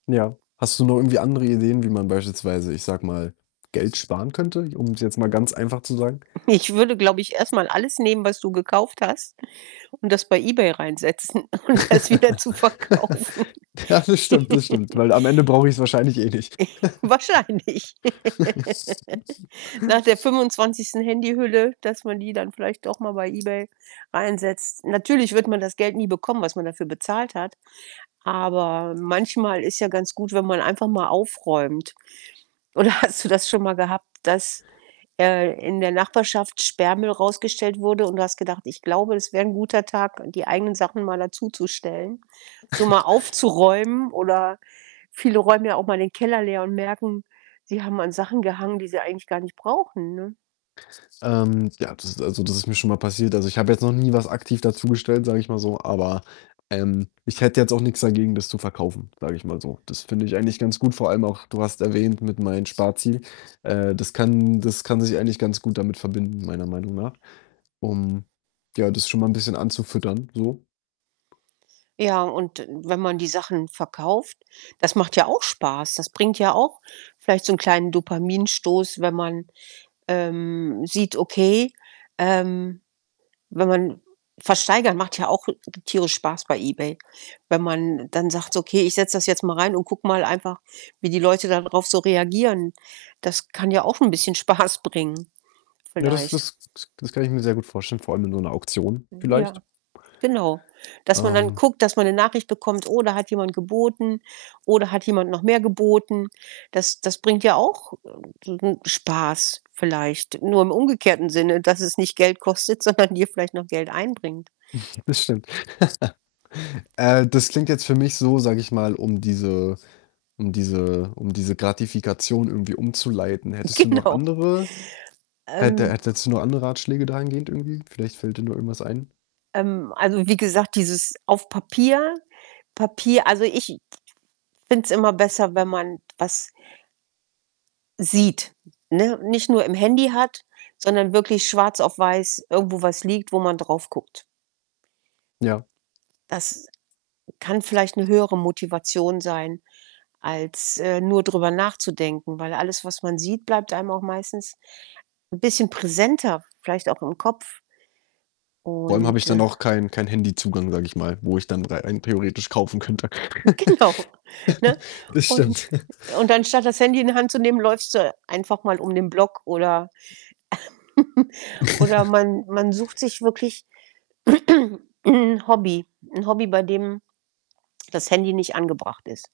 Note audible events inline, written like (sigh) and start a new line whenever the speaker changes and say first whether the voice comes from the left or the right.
left: Ja. Hast du noch irgendwie andere Ideen, wie man beispielsweise, ich sage mal, Geld sparen könnte, um's jetzt mal ganz einfach zu sagen?
right: Ich würde, glaube ich, erst mal alles nehmen, was du gekauft hast und das bei eBay reinsetzen um das wieder zu
left: (giggles)
right: verkaufen.
left: Ja, das stimmt, das stimmt,
right: (giggles)
left: weil am Ende brauche ich's wahrscheinlich eh nicht.
right: (snorts) Wahrscheinlich.
left: (giggles)
right: (giggles) Nach der 25. Handyhülle, dass man die dann vielleicht doch mal bei eBay reinsetzt. Natürlich wird man das Geld nie bekommen, was man dafür bezahlt hat, aber manchmal ist ja ganz gut, wenn man einfach mal aufräumt. Oder hast du das schon mal gehabt, dass, äh, in der Nachbarschaft Sperrmüll rausgestellt wurde und du hast gedacht: „Ich glaube, es wäre ein guter Tag, die eigenen Sachen mal dazu zu stellen, so mal
left: (snorts)
right: aufzuräumen“, oder viele räumen ja auch mal den Keller leer und merken, sie haben an Sachen gehangen, die sie eigentlich gar nicht brauchen, ne?
left: Ähm, ja, das ist also, das ist mir schon mal passiert. Also, ich habe jetzt noch nie was aktiv dazu gestellt, sage ich mal so, aber, ähm, ich hätte jetzt auch nix dagegen, das zu verkaufen, sage ich mal so. Das finde ich eigentlich ganz gut, vor allem auch, du hast erwähnt mit meinen Sparziel. Äh, das kann das kann sich eigentlich ganz gut damit verbinden, meiner Meinung nach, um, ja, das schon mal 'n bisschen anzufüttern so.
right: Ja, und wenn man die Sachen verkauft, das macht ja auch Spaß. Das bringt ja auch vielleicht so 'n kleinen Dopaminstoß, wenn man, ähm, sieht: Okay, ähm, wenn man versteigern macht ja auch tierisch Spaß bei eBay. Wenn man dann sagt: „So, okay, ich setze das jetzt mal rein und gucke mal einfach, wie die Leute darauf so reagieren.“ Das kann ja auch 'n bisschen Spaß bringen
left: Ja, das
right: vielleicht.
left: das k das kann ich mir sehr gut vorstellen, vor allem in so 'ner Auktion vielleicht.
right: Ja, genau. Dass man dann
left: Ähm
right: guckt, dass man 'ne Nachricht bekommt: „Oh, da hat jemand geboten“, „Oh da hat jemand noch mehr geboten.“ Das das bringt ja auch n sen Spaß vielleicht. Nur im umgekehrten Sinne, dass es nicht Geld kostet, sondern dir vielleicht noch Geld einbringt.
left: (chuckles) Das stimmt. (giggles) Äh, das klingt jetzt für mich so, sage ich mal, um diese um diese um diese Gratifikation irgendwie umzuleiten. Hättest du noch
right: Genau.
left: andere hätte
right: Ähm.
left: hätt hättest du noch andere Ratschläge dahingehend irgendwie? Vielleicht fällt dir noch irgendwas ein.
right: Ähm, also, wie gesagt, dieses auf Papier Papier also, ich finde es immer besser, wenn man was sieht, ne, nicht nur im Handy hat, sondern wirklich schwarz auf weiß irgendwo was liegt, wo man drauf guckt.
left: Ja.
right: Das kann vielleicht 'ne höhere Motivation sein, als, äh, nur drüber nachzudenken, weil alles, was man sieht, bleibt einem auch meistens 'n bisschen präsenter, vielleicht auch im Kopf.
left: Vor allem habe ich
right: Und,
left: dann
right: äh
left: auch keinen keinen Handyzugang, sage ich mal, wo ich dann rei ein theoretisch kaufen könnte.
right: Genau, ne,
left: (giggles) Das
right: und
left: stimmt. (chuckles)
right: und anstatt das Handy in die Hand zu nehmen, läufst du einfach mal um den Block oder (giggles) oder
left: (chuckles)
right: man man sucht sich wirklich (clears throat) 'n Hobby 'n Hobby, bei dem das Handy nicht angebracht ist.